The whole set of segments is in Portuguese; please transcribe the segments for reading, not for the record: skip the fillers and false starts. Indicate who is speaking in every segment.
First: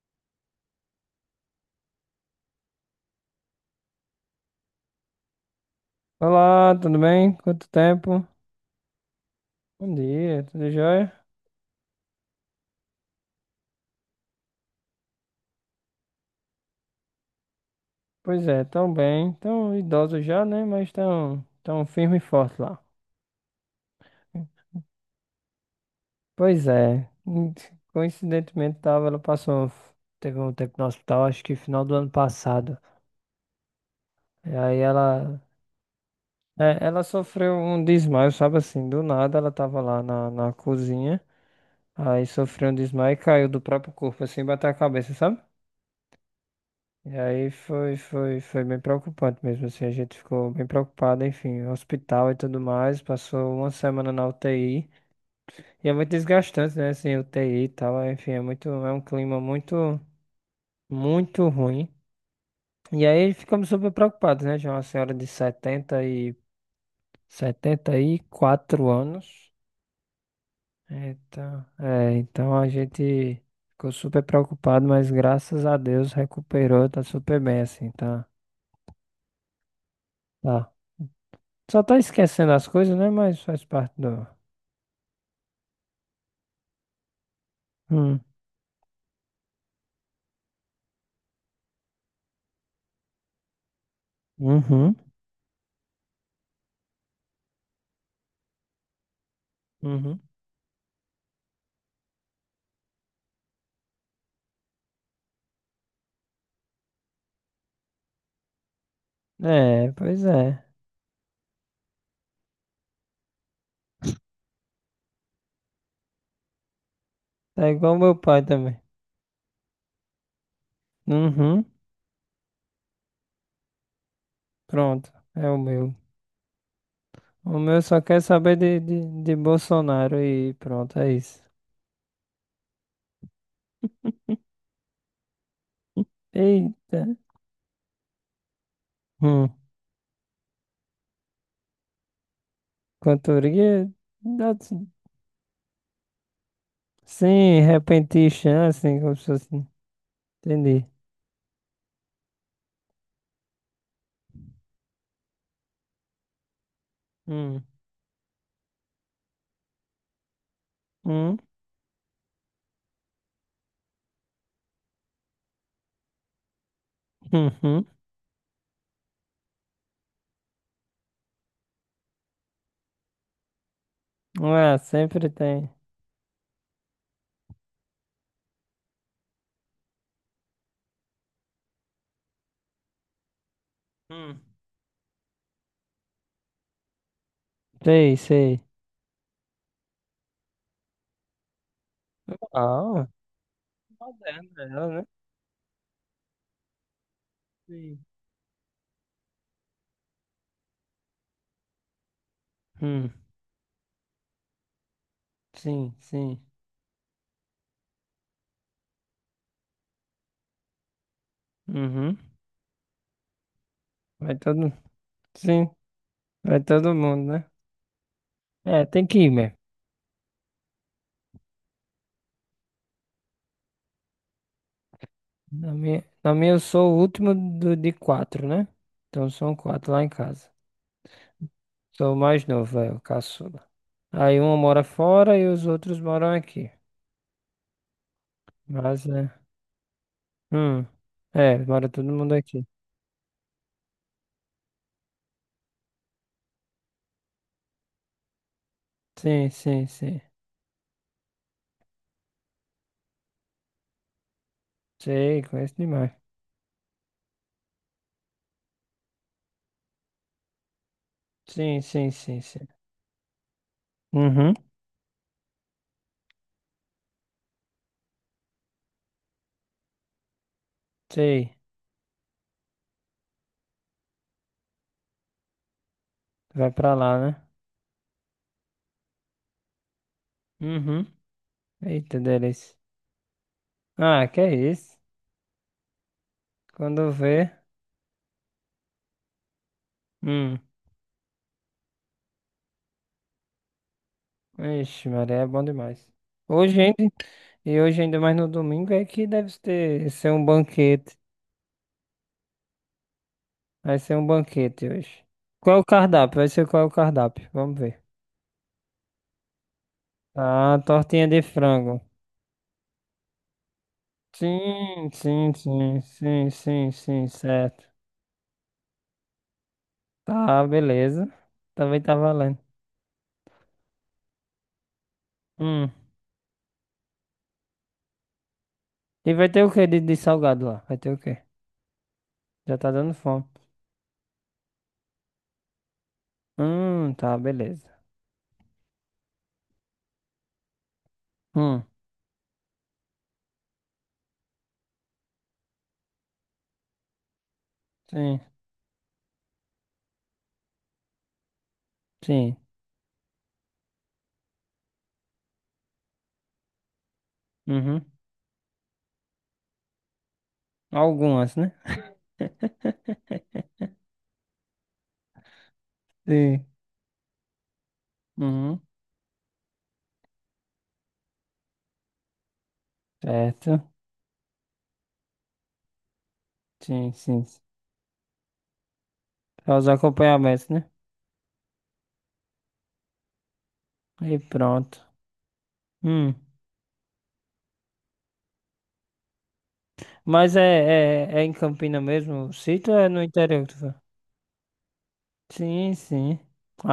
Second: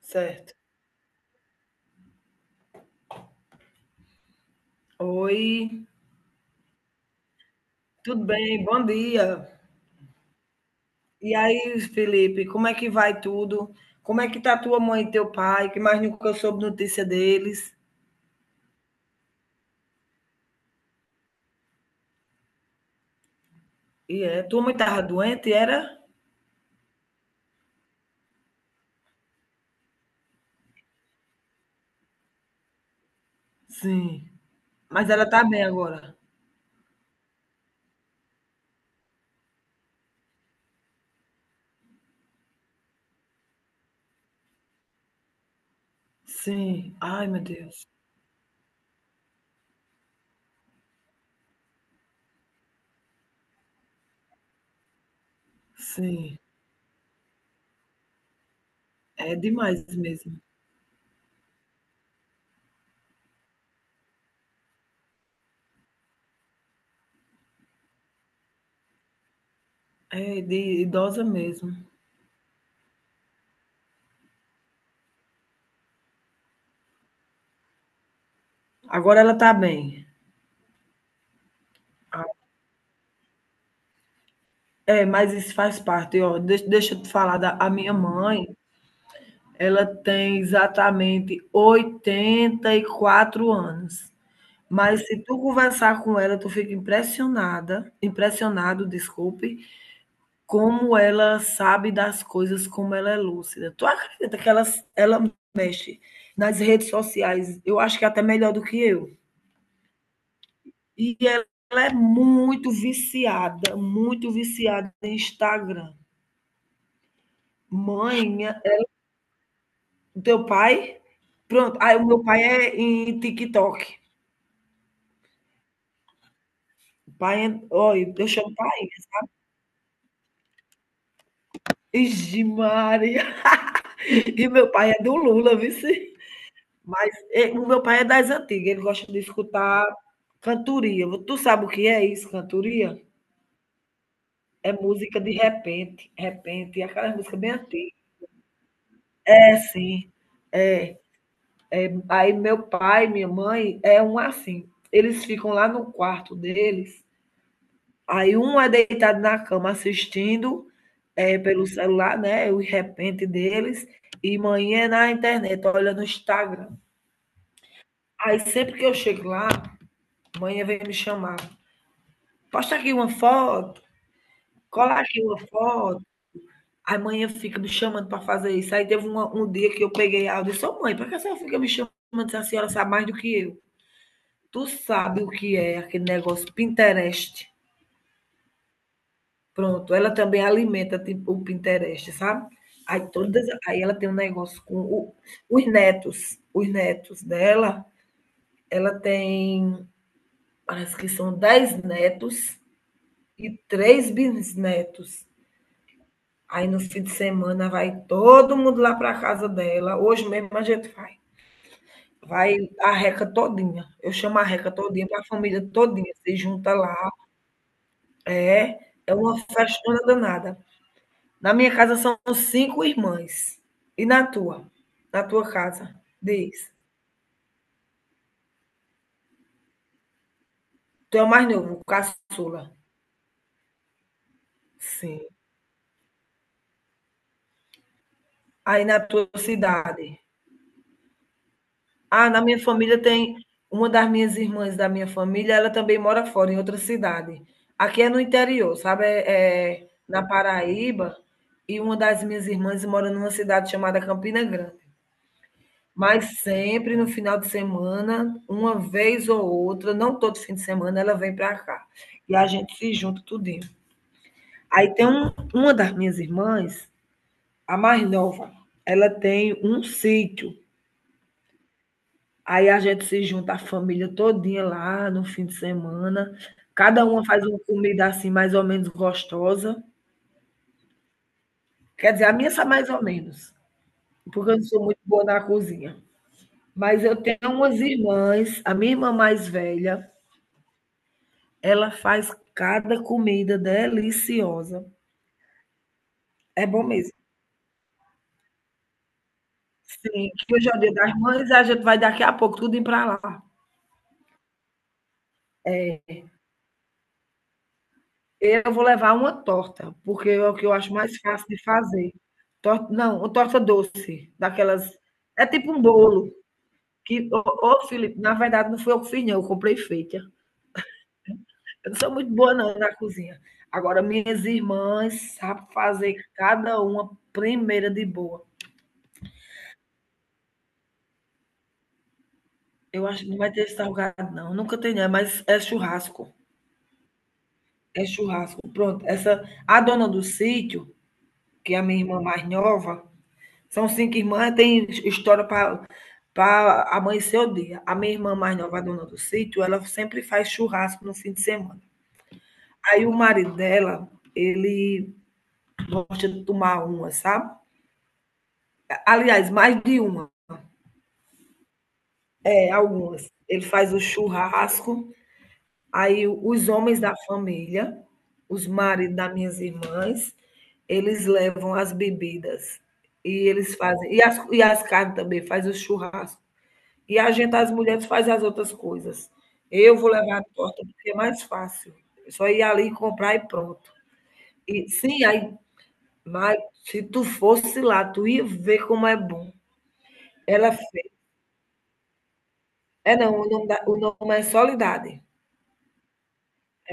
Speaker 1: Certo. Oi,
Speaker 2: Olá, tudo bem? Quanto tempo?
Speaker 1: tudo bem? Bom dia.
Speaker 2: Bom dia, tudo jóia?
Speaker 1: E aí, Felipe, como é que vai tudo? Como é que tá tua mãe e teu pai? Que mais nunca eu soube notícia deles.
Speaker 2: Pois é, tão bem, tão idosos já, né? Mas tão firme e forte lá.
Speaker 1: E é, tua mãe tava doente, era?
Speaker 2: Pois é, coincidentemente tava, ela passou, teve um tempo no hospital, acho que final do ano passado.
Speaker 1: Sim.
Speaker 2: E aí
Speaker 1: Mas ela tá bem agora?
Speaker 2: ela sofreu um desmaio, sabe assim, do nada ela tava lá na cozinha, aí sofreu um desmaio e caiu do próprio corpo, assim, bateu a cabeça, sabe?
Speaker 1: Sim.
Speaker 2: E
Speaker 1: Ai, meu
Speaker 2: aí
Speaker 1: Deus.
Speaker 2: foi bem preocupante mesmo, assim, a gente ficou bem preocupado, enfim, hospital e tudo mais, passou uma semana na UTI, e é muito
Speaker 1: Sim.
Speaker 2: desgastante, né, assim, UTI e tal, é, enfim, é um
Speaker 1: É
Speaker 2: clima
Speaker 1: demais
Speaker 2: muito,
Speaker 1: mesmo.
Speaker 2: muito ruim. E aí ficamos super preocupados, né, tinha uma senhora de 74 anos,
Speaker 1: É de idosa
Speaker 2: então,
Speaker 1: mesmo.
Speaker 2: então a gente ficou super preocupado, mas graças a Deus recuperou, tá super bem, assim, tá,
Speaker 1: Agora ela tá bem.
Speaker 2: tá. Só tá esquecendo as coisas, né? Mas faz parte do.
Speaker 1: É, mas isso faz parte, ó. Deixa eu te falar da a minha
Speaker 2: Hum.
Speaker 1: mãe. Ela tem exatamente 84 anos.
Speaker 2: Uhum.
Speaker 1: Mas se tu conversar com ela, tu fica impressionada, impressionado, desculpe,
Speaker 2: Uhum.
Speaker 1: como ela sabe das coisas, como ela é lúcida. Tu acredita que ela mexe nas redes sociais, eu acho que até melhor do que eu.
Speaker 2: É, pois é.
Speaker 1: E ela é muito viciada em Instagram.
Speaker 2: Tá igual meu
Speaker 1: Mãe,
Speaker 2: pai
Speaker 1: minha-
Speaker 2: também.
Speaker 1: Teu pai?
Speaker 2: Uhum.
Speaker 1: Pronto, aí o meu pai é em TikTok.
Speaker 2: Pronto. É o meu.
Speaker 1: O pai
Speaker 2: O
Speaker 1: é,
Speaker 2: meu só
Speaker 1: olha,
Speaker 2: quer
Speaker 1: eu chamo
Speaker 2: saber
Speaker 1: pai.
Speaker 2: de Bolsonaro e pronto, é isso.
Speaker 1: Ixi, Maria. E meu pai é do Lula, viu, vice.
Speaker 2: Eita.
Speaker 1: Mas e o meu pai é das antigas, ele gosta de
Speaker 2: Hum.
Speaker 1: escutar cantoria. Tu sabe o que é isso, cantoria?
Speaker 2: Cantoria. dá-
Speaker 1: É música de repente, repente, e aquela música bem
Speaker 2: Sim,
Speaker 1: antiga.
Speaker 2: repentista, assim, como se fosse.
Speaker 1: É, sim,
Speaker 2: Entendi.
Speaker 1: é. Aí meu pai, minha mãe, é um assim, eles ficam lá no quarto deles.
Speaker 2: Hum.
Speaker 1: Aí um é deitado na cama assistindo,
Speaker 2: Hum.
Speaker 1: eh, pelo celular, né, o repente deles, e manhã na internet, olhando no Instagram.
Speaker 2: Uhum.
Speaker 1: Aí sempre que eu chego lá, manhã vem me chamar. Posta aqui uma foto,
Speaker 2: Ah,
Speaker 1: cola aqui
Speaker 2: sempre
Speaker 1: uma
Speaker 2: tem.
Speaker 1: foto. Aí manhã fica me chamando para fazer isso. Aí teve um dia que eu peguei áudio e disse, ô mãe, por que a senhora fica me chamando se a senhora sabe mais do que eu?
Speaker 2: Hum.
Speaker 1: Tu sabe o que é aquele negócio Pinterest?
Speaker 2: Sei, sei.
Speaker 1: Pronto, ela também alimenta tipo o Pinterest, sabe.
Speaker 2: Uau.
Speaker 1: Aí todas, aí ela tem um
Speaker 2: Moderna
Speaker 1: negócio com
Speaker 2: ela, né?
Speaker 1: o os netos dela,
Speaker 2: Sim.
Speaker 1: ela tem parece que são 10 netos
Speaker 2: Hum,
Speaker 1: e 3 bisnetos.
Speaker 2: sim, sim.
Speaker 1: Aí no fim de semana vai todo mundo lá pra casa dela, hoje mesmo a gente vai.
Speaker 2: Uhum.
Speaker 1: Vai a reca todinha, eu
Speaker 2: Vai
Speaker 1: chamo a reca
Speaker 2: todo,
Speaker 1: todinha, vai a família
Speaker 2: sim,
Speaker 1: todinha, se
Speaker 2: vai
Speaker 1: junta
Speaker 2: todo
Speaker 1: lá.
Speaker 2: mundo, né?
Speaker 1: É,
Speaker 2: É, tem
Speaker 1: é
Speaker 2: que ir
Speaker 1: uma
Speaker 2: mesmo.
Speaker 1: festona danada. Na minha casa são cinco irmãs. E na tua? Na tua casa?
Speaker 2: Na minha eu
Speaker 1: Diz.
Speaker 2: sou o último de quatro, né? Então são quatro lá em casa.
Speaker 1: Tu é o mais novo,
Speaker 2: Sou o mais
Speaker 1: caçula.
Speaker 2: novo, é, o caçula. Aí um mora
Speaker 1: Sim.
Speaker 2: fora e os outros moram aqui.
Speaker 1: Aí na
Speaker 2: Mas
Speaker 1: tua
Speaker 2: é.
Speaker 1: cidade?
Speaker 2: Hum. É, mora todo
Speaker 1: Ah,
Speaker 2: mundo
Speaker 1: na minha
Speaker 2: aqui.
Speaker 1: família tem uma das minhas irmãs da minha família, ela também mora fora, em outra cidade. Aqui é no interior, sabe?
Speaker 2: Sim,
Speaker 1: É,
Speaker 2: sim,
Speaker 1: é
Speaker 2: sim.
Speaker 1: na Paraíba. E uma das minhas irmãs mora numa cidade chamada Campina Grande.
Speaker 2: Sei, conheço demais.
Speaker 1: Mas sempre no final de semana, uma vez ou outra, não todo fim de semana, ela vem para
Speaker 2: Sim,
Speaker 1: cá.
Speaker 2: sim,
Speaker 1: E
Speaker 2: sim,
Speaker 1: a
Speaker 2: sim.
Speaker 1: gente se junta tudinho.
Speaker 2: Uhum.
Speaker 1: Aí tem um, uma das minhas irmãs, a mais nova, ela tem um sítio.
Speaker 2: Sei.
Speaker 1: Aí a gente se junta a família todinha lá no fim de semana.
Speaker 2: Vai pra
Speaker 1: Cada
Speaker 2: lá,
Speaker 1: uma
Speaker 2: né?
Speaker 1: faz uma comida assim mais ou menos gostosa.
Speaker 2: Uhum.
Speaker 1: Quer
Speaker 2: Eita,
Speaker 1: dizer, a minha sai
Speaker 2: delícia.
Speaker 1: mais ou menos,
Speaker 2: Ah, que
Speaker 1: porque
Speaker 2: é
Speaker 1: eu não sou
Speaker 2: isso?
Speaker 1: muito boa na cozinha. Mas
Speaker 2: Quando
Speaker 1: eu tenho
Speaker 2: vê.
Speaker 1: umas irmãs, a minha irmã mais velha,
Speaker 2: Hum.
Speaker 1: ela faz cada comida deliciosa.
Speaker 2: Ixi, Maria, é bom demais.
Speaker 1: É
Speaker 2: Hoje
Speaker 1: bom
Speaker 2: ainda,
Speaker 1: mesmo.
Speaker 2: e hoje ainda mais no domingo,
Speaker 1: Sim,
Speaker 2: ser um
Speaker 1: que hoje é o Dia das
Speaker 2: banquete.
Speaker 1: Mães, a gente vai daqui a pouco tudo tudinho para lá.
Speaker 2: Vai ser um banquete hoje. Qual é o
Speaker 1: É,
Speaker 2: cardápio? Vai ser qual é o cardápio? Vamos ver.
Speaker 1: eu vou levar uma torta, porque é o que eu
Speaker 2: Ah,
Speaker 1: acho mais
Speaker 2: tortinha de
Speaker 1: fácil de
Speaker 2: frango.
Speaker 1: fazer. Torta não, uma torta doce, daquelas,
Speaker 2: Sim,
Speaker 1: é
Speaker 2: sim,
Speaker 1: tipo um
Speaker 2: sim,
Speaker 1: bolo
Speaker 2: sim, sim, sim,
Speaker 1: que, ô,
Speaker 2: certo.
Speaker 1: ô, Felipe, na verdade não fui eu que fiz não, eu comprei feita.
Speaker 2: Tá, beleza.
Speaker 1: Eu não
Speaker 2: Também
Speaker 1: sou
Speaker 2: tá
Speaker 1: muito boa
Speaker 2: valendo.
Speaker 1: não na cozinha. Agora minhas irmãs sabem
Speaker 2: Hum.
Speaker 1: fazer cada uma primeira de boa.
Speaker 2: E vai ter o que de salgado lá? Vai ter o quê? Já tá
Speaker 1: Eu
Speaker 2: dando
Speaker 1: acho que não
Speaker 2: fome.
Speaker 1: vai ter esse salgado, não. Nunca tem, né? Mas é churrasco.
Speaker 2: Tá, beleza.
Speaker 1: É churrasco. Pronto. Essa, a dona do sítio, que é a
Speaker 2: Hum,
Speaker 1: minha irmã mais nova, são cinco irmãs, tem história para para amanhecer o dia. A minha irmã
Speaker 2: sim,
Speaker 1: mais nova, a dona do sítio, ela sempre faz churrasco no fim de semana.
Speaker 2: sim.
Speaker 1: Aí o marido dela, ele gosta de tomar uma, sabe?
Speaker 2: Uhum.
Speaker 1: Aliás, mais de uma.
Speaker 2: Algumas, né?
Speaker 1: É, algumas. Ele faz o churrasco. Aí
Speaker 2: Sim.
Speaker 1: os homens da família, os
Speaker 2: Uhum.
Speaker 1: maridos das minhas irmãs, eles levam as bebidas e eles
Speaker 2: Certo.
Speaker 1: fazem, e as carnes também, faz o churrasco.
Speaker 2: Sim,
Speaker 1: E a
Speaker 2: sim.
Speaker 1: gente, as mulheres, faz as outras coisas.
Speaker 2: Só os
Speaker 1: Eu vou levar a
Speaker 2: acompanhamentos,
Speaker 1: torta
Speaker 2: né?
Speaker 1: porque é mais fácil. É só ir ali comprar e pronto.
Speaker 2: E
Speaker 1: E
Speaker 2: pronto.
Speaker 1: sim, aí,
Speaker 2: Hum.
Speaker 1: mas se tu fosse lá, tu ia ver como é bom.
Speaker 2: Mas é,
Speaker 1: Ela fez.
Speaker 2: é, é em Campina mesmo o sítio ou é
Speaker 1: É
Speaker 2: no
Speaker 1: não, o
Speaker 2: interior
Speaker 1: nome,
Speaker 2: que tu vai?
Speaker 1: o nome é Solidade.
Speaker 2: Sim, sim.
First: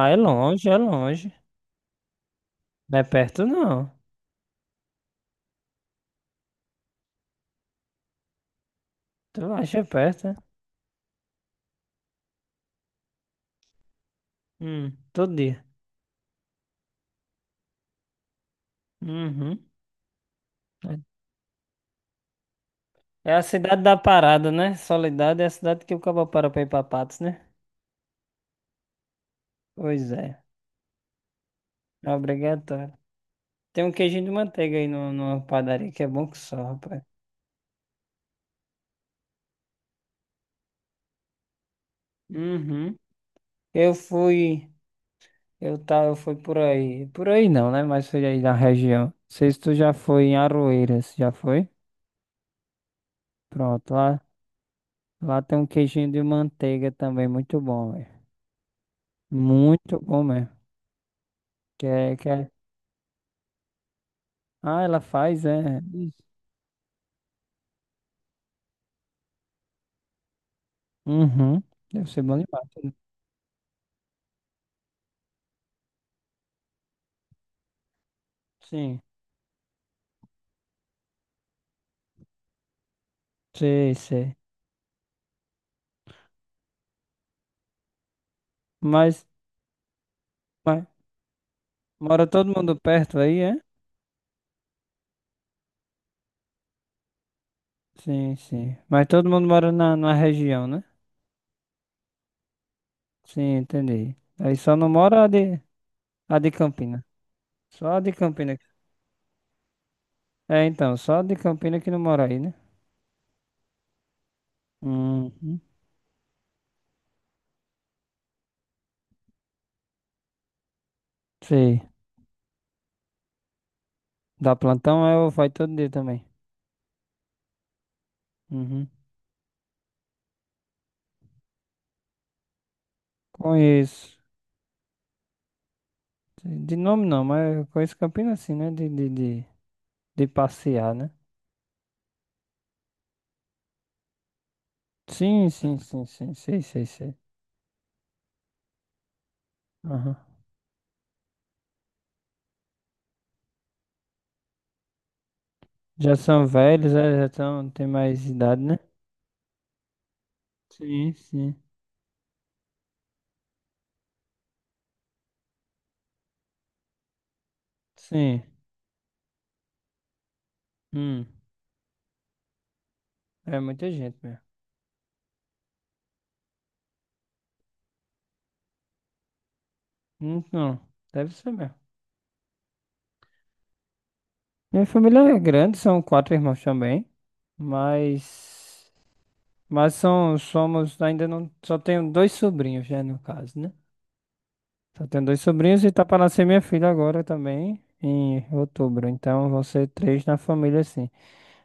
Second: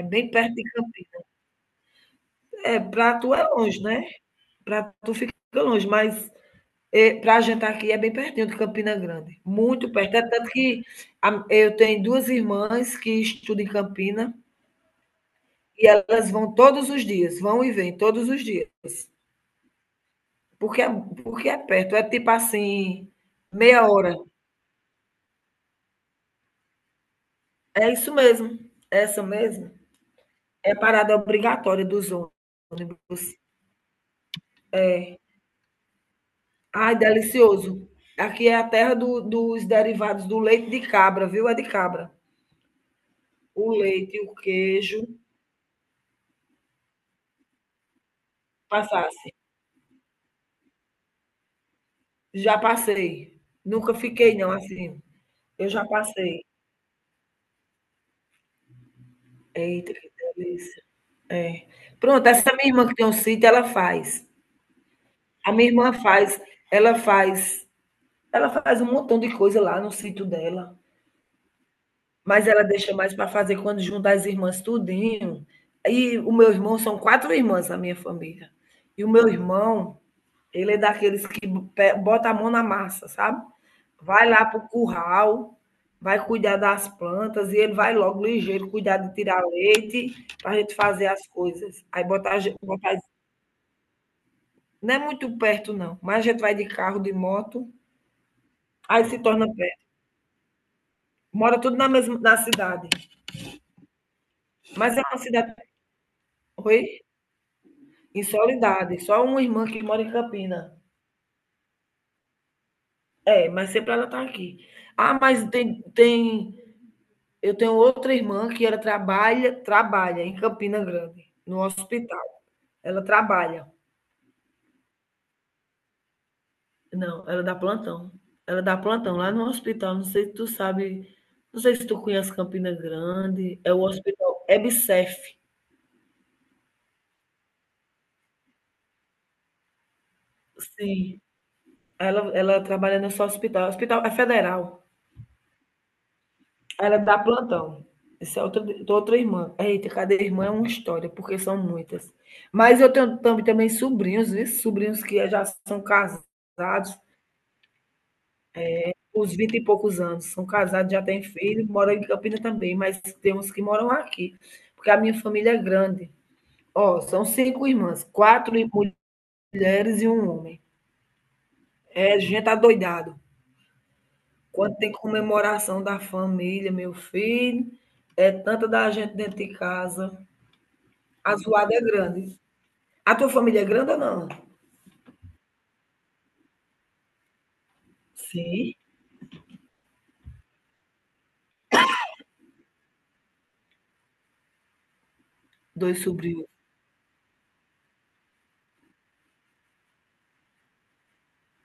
Speaker 1: É
Speaker 2: é
Speaker 1: bem perto de
Speaker 2: longe, é
Speaker 1: Campinas.
Speaker 2: longe.
Speaker 1: É,
Speaker 2: Não é
Speaker 1: pra tu é
Speaker 2: perto,
Speaker 1: longe,
Speaker 2: não.
Speaker 1: né? Para tu fica longe, mas é, para a gente aqui é bem pertinho de Campina Grande,
Speaker 2: Tu acha
Speaker 1: muito perto. É
Speaker 2: perto, é?
Speaker 1: tanto que eu tenho duas irmãs que estudam em Campina
Speaker 2: Todo dia.
Speaker 1: e elas vão todos os dias, vão e vêm todos os dias,
Speaker 2: Uhum.
Speaker 1: porque é, porque é perto, é tipo assim,
Speaker 2: É a cidade
Speaker 1: meia
Speaker 2: da
Speaker 1: hora.
Speaker 2: parada, né? Soledade é a cidade que o cabo para pra ir pra Patos, né?
Speaker 1: É isso mesmo, é essa mesmo.
Speaker 2: Pois é.
Speaker 1: É parada obrigatória dos
Speaker 2: É obrigatório.
Speaker 1: ônibus.
Speaker 2: Tem um queijinho de manteiga aí no,
Speaker 1: É.
Speaker 2: numa padaria que é bom que só,
Speaker 1: Ai,
Speaker 2: rapaz.
Speaker 1: delicioso. Aqui é a terra dos derivados do leite de cabra, viu? É de cabra.
Speaker 2: Uhum.
Speaker 1: O
Speaker 2: Eu
Speaker 1: leite e o
Speaker 2: fui,
Speaker 1: queijo
Speaker 2: eu fui por aí. Por aí não, né? Mas foi aí na região. Não
Speaker 1: passasse.
Speaker 2: sei se tu já foi em Aroeiras, já foi?
Speaker 1: Já passei.
Speaker 2: Pronto,
Speaker 1: Nunca
Speaker 2: lá,
Speaker 1: fiquei, não, assim.
Speaker 2: lá tem um
Speaker 1: Eu já
Speaker 2: queijinho de
Speaker 1: passei.
Speaker 2: manteiga também, muito bom, velho.
Speaker 1: Eita,
Speaker 2: Muito
Speaker 1: que
Speaker 2: bom mesmo.
Speaker 1: delícia. É. Pronto,
Speaker 2: Que é...
Speaker 1: essa minha irmã que tem um sítio, ela faz.
Speaker 2: Ah, ela faz,
Speaker 1: A minha
Speaker 2: é.
Speaker 1: irmã
Speaker 2: Isso.
Speaker 1: faz, ela faz, ela faz um montão de coisa lá no sítio dela,
Speaker 2: Uhum. Deve ser bom
Speaker 1: mas ela
Speaker 2: demais.
Speaker 1: deixa mais para fazer quando juntar as irmãs tudinho. E o meu irmão, são quatro irmãs na minha família.
Speaker 2: Sim,
Speaker 1: E o meu irmão, ele é daqueles que bota a mão na massa, sabe?
Speaker 2: sei,
Speaker 1: Vai
Speaker 2: sei.
Speaker 1: lá pro curral, vai cuidar das plantas e ele vai logo ligeiro cuidar de
Speaker 2: Mas,
Speaker 1: tirar leite para a gente
Speaker 2: mas
Speaker 1: fazer as coisas. Aí
Speaker 2: mora
Speaker 1: botar,
Speaker 2: todo mundo
Speaker 1: botar,
Speaker 2: perto aí, é?
Speaker 1: não é muito perto não, mas a gente vai de carro, de moto,
Speaker 2: Sim, sim.
Speaker 1: aí
Speaker 2: Mas
Speaker 1: se
Speaker 2: todo
Speaker 1: torna
Speaker 2: mundo mora
Speaker 1: perto.
Speaker 2: na região, né?
Speaker 1: Mora tudo na mesma na cidade,
Speaker 2: Sim, entendi. Aí só não
Speaker 1: mas é uma
Speaker 2: mora
Speaker 1: cidade,
Speaker 2: a de
Speaker 1: oi,
Speaker 2: Campina. Só a de
Speaker 1: em
Speaker 2: Campina.
Speaker 1: Solidade, só uma irmã que mora em
Speaker 2: É,
Speaker 1: Campina.
Speaker 2: então, só a de Campina que não mora aí, né?
Speaker 1: É, mas sempre ela tá aqui. Ah, mas
Speaker 2: Uhum.
Speaker 1: tem eu tenho outra irmã que ela trabalha em Campina Grande, no
Speaker 2: Sei.
Speaker 1: hospital. Ela trabalha.
Speaker 2: Dá plantão, eu vai todo dia também.
Speaker 1: Não, ela dá plantão. Ela dá
Speaker 2: Uhum.
Speaker 1: plantão lá no hospital, não sei se tu sabe, não sei se tu conhece Campina Grande, é o
Speaker 2: Conheço.
Speaker 1: hospital EBSERH.
Speaker 2: De nome não, mas eu conheço Campina assim, né? De, de passear, né?
Speaker 1: Sim, ela trabalha nesse hospital, hospital é federal.
Speaker 2: Sim, sim, sim, sim. Sei, sei,
Speaker 1: Ela
Speaker 2: sei.
Speaker 1: dá plantão. Essa é outra irmã. Eita, cada
Speaker 2: Aham.
Speaker 1: irmã é uma história, porque são muitas. Mas eu tenho também sobrinhos, viu, sobrinhos que já são
Speaker 2: Já são velhos,
Speaker 1: casados,
Speaker 2: é, já tão, tem mais idade, né?
Speaker 1: uns 20 e poucos anos. São casados, já
Speaker 2: Sim,
Speaker 1: têm
Speaker 2: sim.
Speaker 1: filho, moram em Campinas também, mas tem uns que moram aqui, porque a minha família é grande. Ó, são cinco irmãs,
Speaker 2: Sim.
Speaker 1: quatro mulheres e um homem.
Speaker 2: Hum.
Speaker 1: É gente adoidado.
Speaker 2: É muita gente mesmo.
Speaker 1: Quando tem comemoração da família, meu filho, é tanta da gente dentro de casa.
Speaker 2: Não, deve
Speaker 1: A
Speaker 2: ser mesmo.
Speaker 1: zoada é grande. A tua família é grande ou não?
Speaker 2: Minha família é grande, são quatro irmãos também, mas
Speaker 1: Sim,
Speaker 2: mas são somos ainda não só tenho dois sobrinhos, já no caso, né? Só tenho dois sobrinhos e
Speaker 1: dois
Speaker 2: tá para nascer
Speaker 1: sobrinhos.
Speaker 2: minha filha agora também em outubro, então vão ser três na família sim.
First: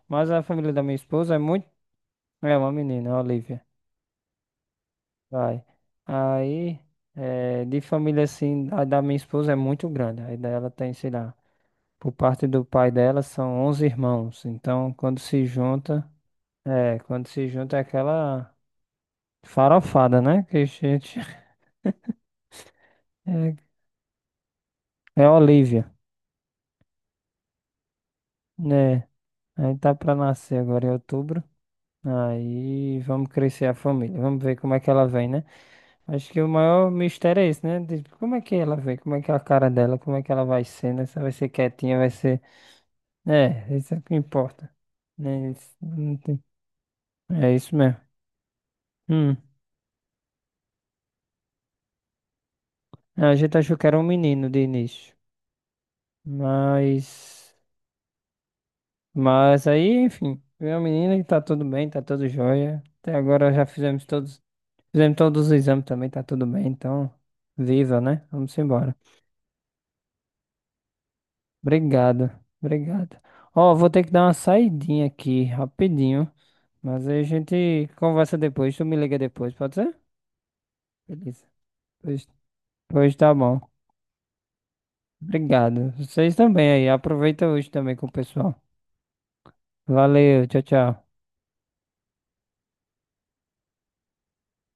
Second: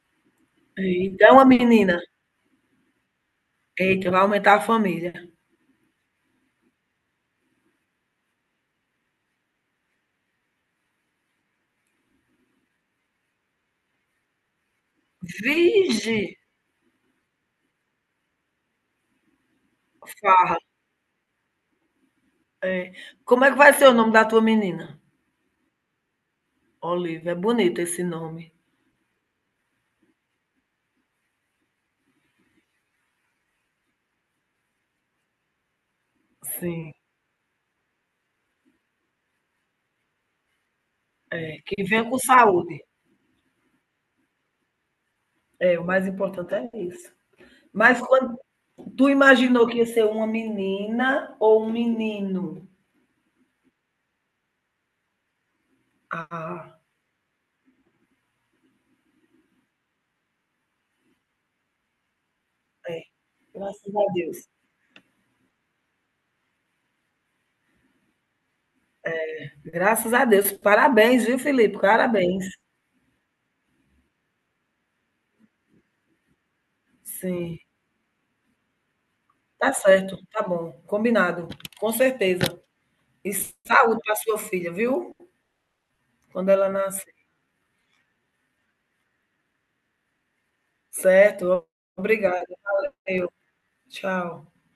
Speaker 2: Mas a família da minha
Speaker 1: Eita,
Speaker 2: esposa é
Speaker 1: uma
Speaker 2: muito
Speaker 1: menina.
Speaker 2: é uma menina, a Olivia.
Speaker 1: Eita, vai aumentar a família.
Speaker 2: Vai. Aí é, de família assim, a da minha esposa é muito grande. Aí dela tem, sei lá, por parte do pai dela são 11 irmãos. Então,
Speaker 1: Vige,
Speaker 2: quando se junta é aquela farofada, né?
Speaker 1: farra.
Speaker 2: Que a gente
Speaker 1: Como é
Speaker 2: é,
Speaker 1: que vai ser o nome da tua menina?
Speaker 2: é Olívia,
Speaker 1: Olivia, é bonito esse nome.
Speaker 2: né? Aí tá pra nascer agora em outubro. Aí vamos crescer a família. Vamos ver como é que ela vem, né? Acho que o maior
Speaker 1: Sim.
Speaker 2: mistério é esse, né? De como é que ela vem? Como é que é a cara dela? Como é que ela vai ser, né? Se ela vai ser
Speaker 1: É, que
Speaker 2: quietinha, vai
Speaker 1: venha com
Speaker 2: ser.
Speaker 1: saúde.
Speaker 2: É, isso é o que importa. Né? Isso
Speaker 1: É, o mais
Speaker 2: não tem-
Speaker 1: importante é isso.
Speaker 2: É isso mesmo.
Speaker 1: Mas quando tu
Speaker 2: Hum.
Speaker 1: imaginou que ia ser uma menina ou um menino?
Speaker 2: A gente achou que era um menino de início,
Speaker 1: Ah,
Speaker 2: mas, mas aí, enfim, veio a menina e tá tudo bem, tá tudo jóia.
Speaker 1: é,
Speaker 2: Até agora já
Speaker 1: graças a Deus.
Speaker 2: fizemos todos os exames também, tá tudo bem, então, viva, né? Vamos embora.
Speaker 1: Graças a Deus. Parabéns, viu, Felipe?
Speaker 2: Obrigado,
Speaker 1: Parabéns.
Speaker 2: obrigado. Ó, vou ter que dar uma saidinha aqui, rapidinho, mas aí a
Speaker 1: Sim.
Speaker 2: gente conversa depois, tu me liga depois,
Speaker 1: Tá
Speaker 2: pode ser?
Speaker 1: certo, tá bom,
Speaker 2: Beleza.
Speaker 1: combinado, com
Speaker 2: Pois,
Speaker 1: certeza.
Speaker 2: pois
Speaker 1: E
Speaker 2: tá bom.
Speaker 1: saúde para sua filha, viu?
Speaker 2: Obrigado. Vocês
Speaker 1: Quando ela
Speaker 2: também aí,
Speaker 1: nascer.
Speaker 2: aproveita hoje também com o pessoal. Valeu, tchau, tchau.
Speaker 1: Certo. Obrigada. Valeu. Tchau.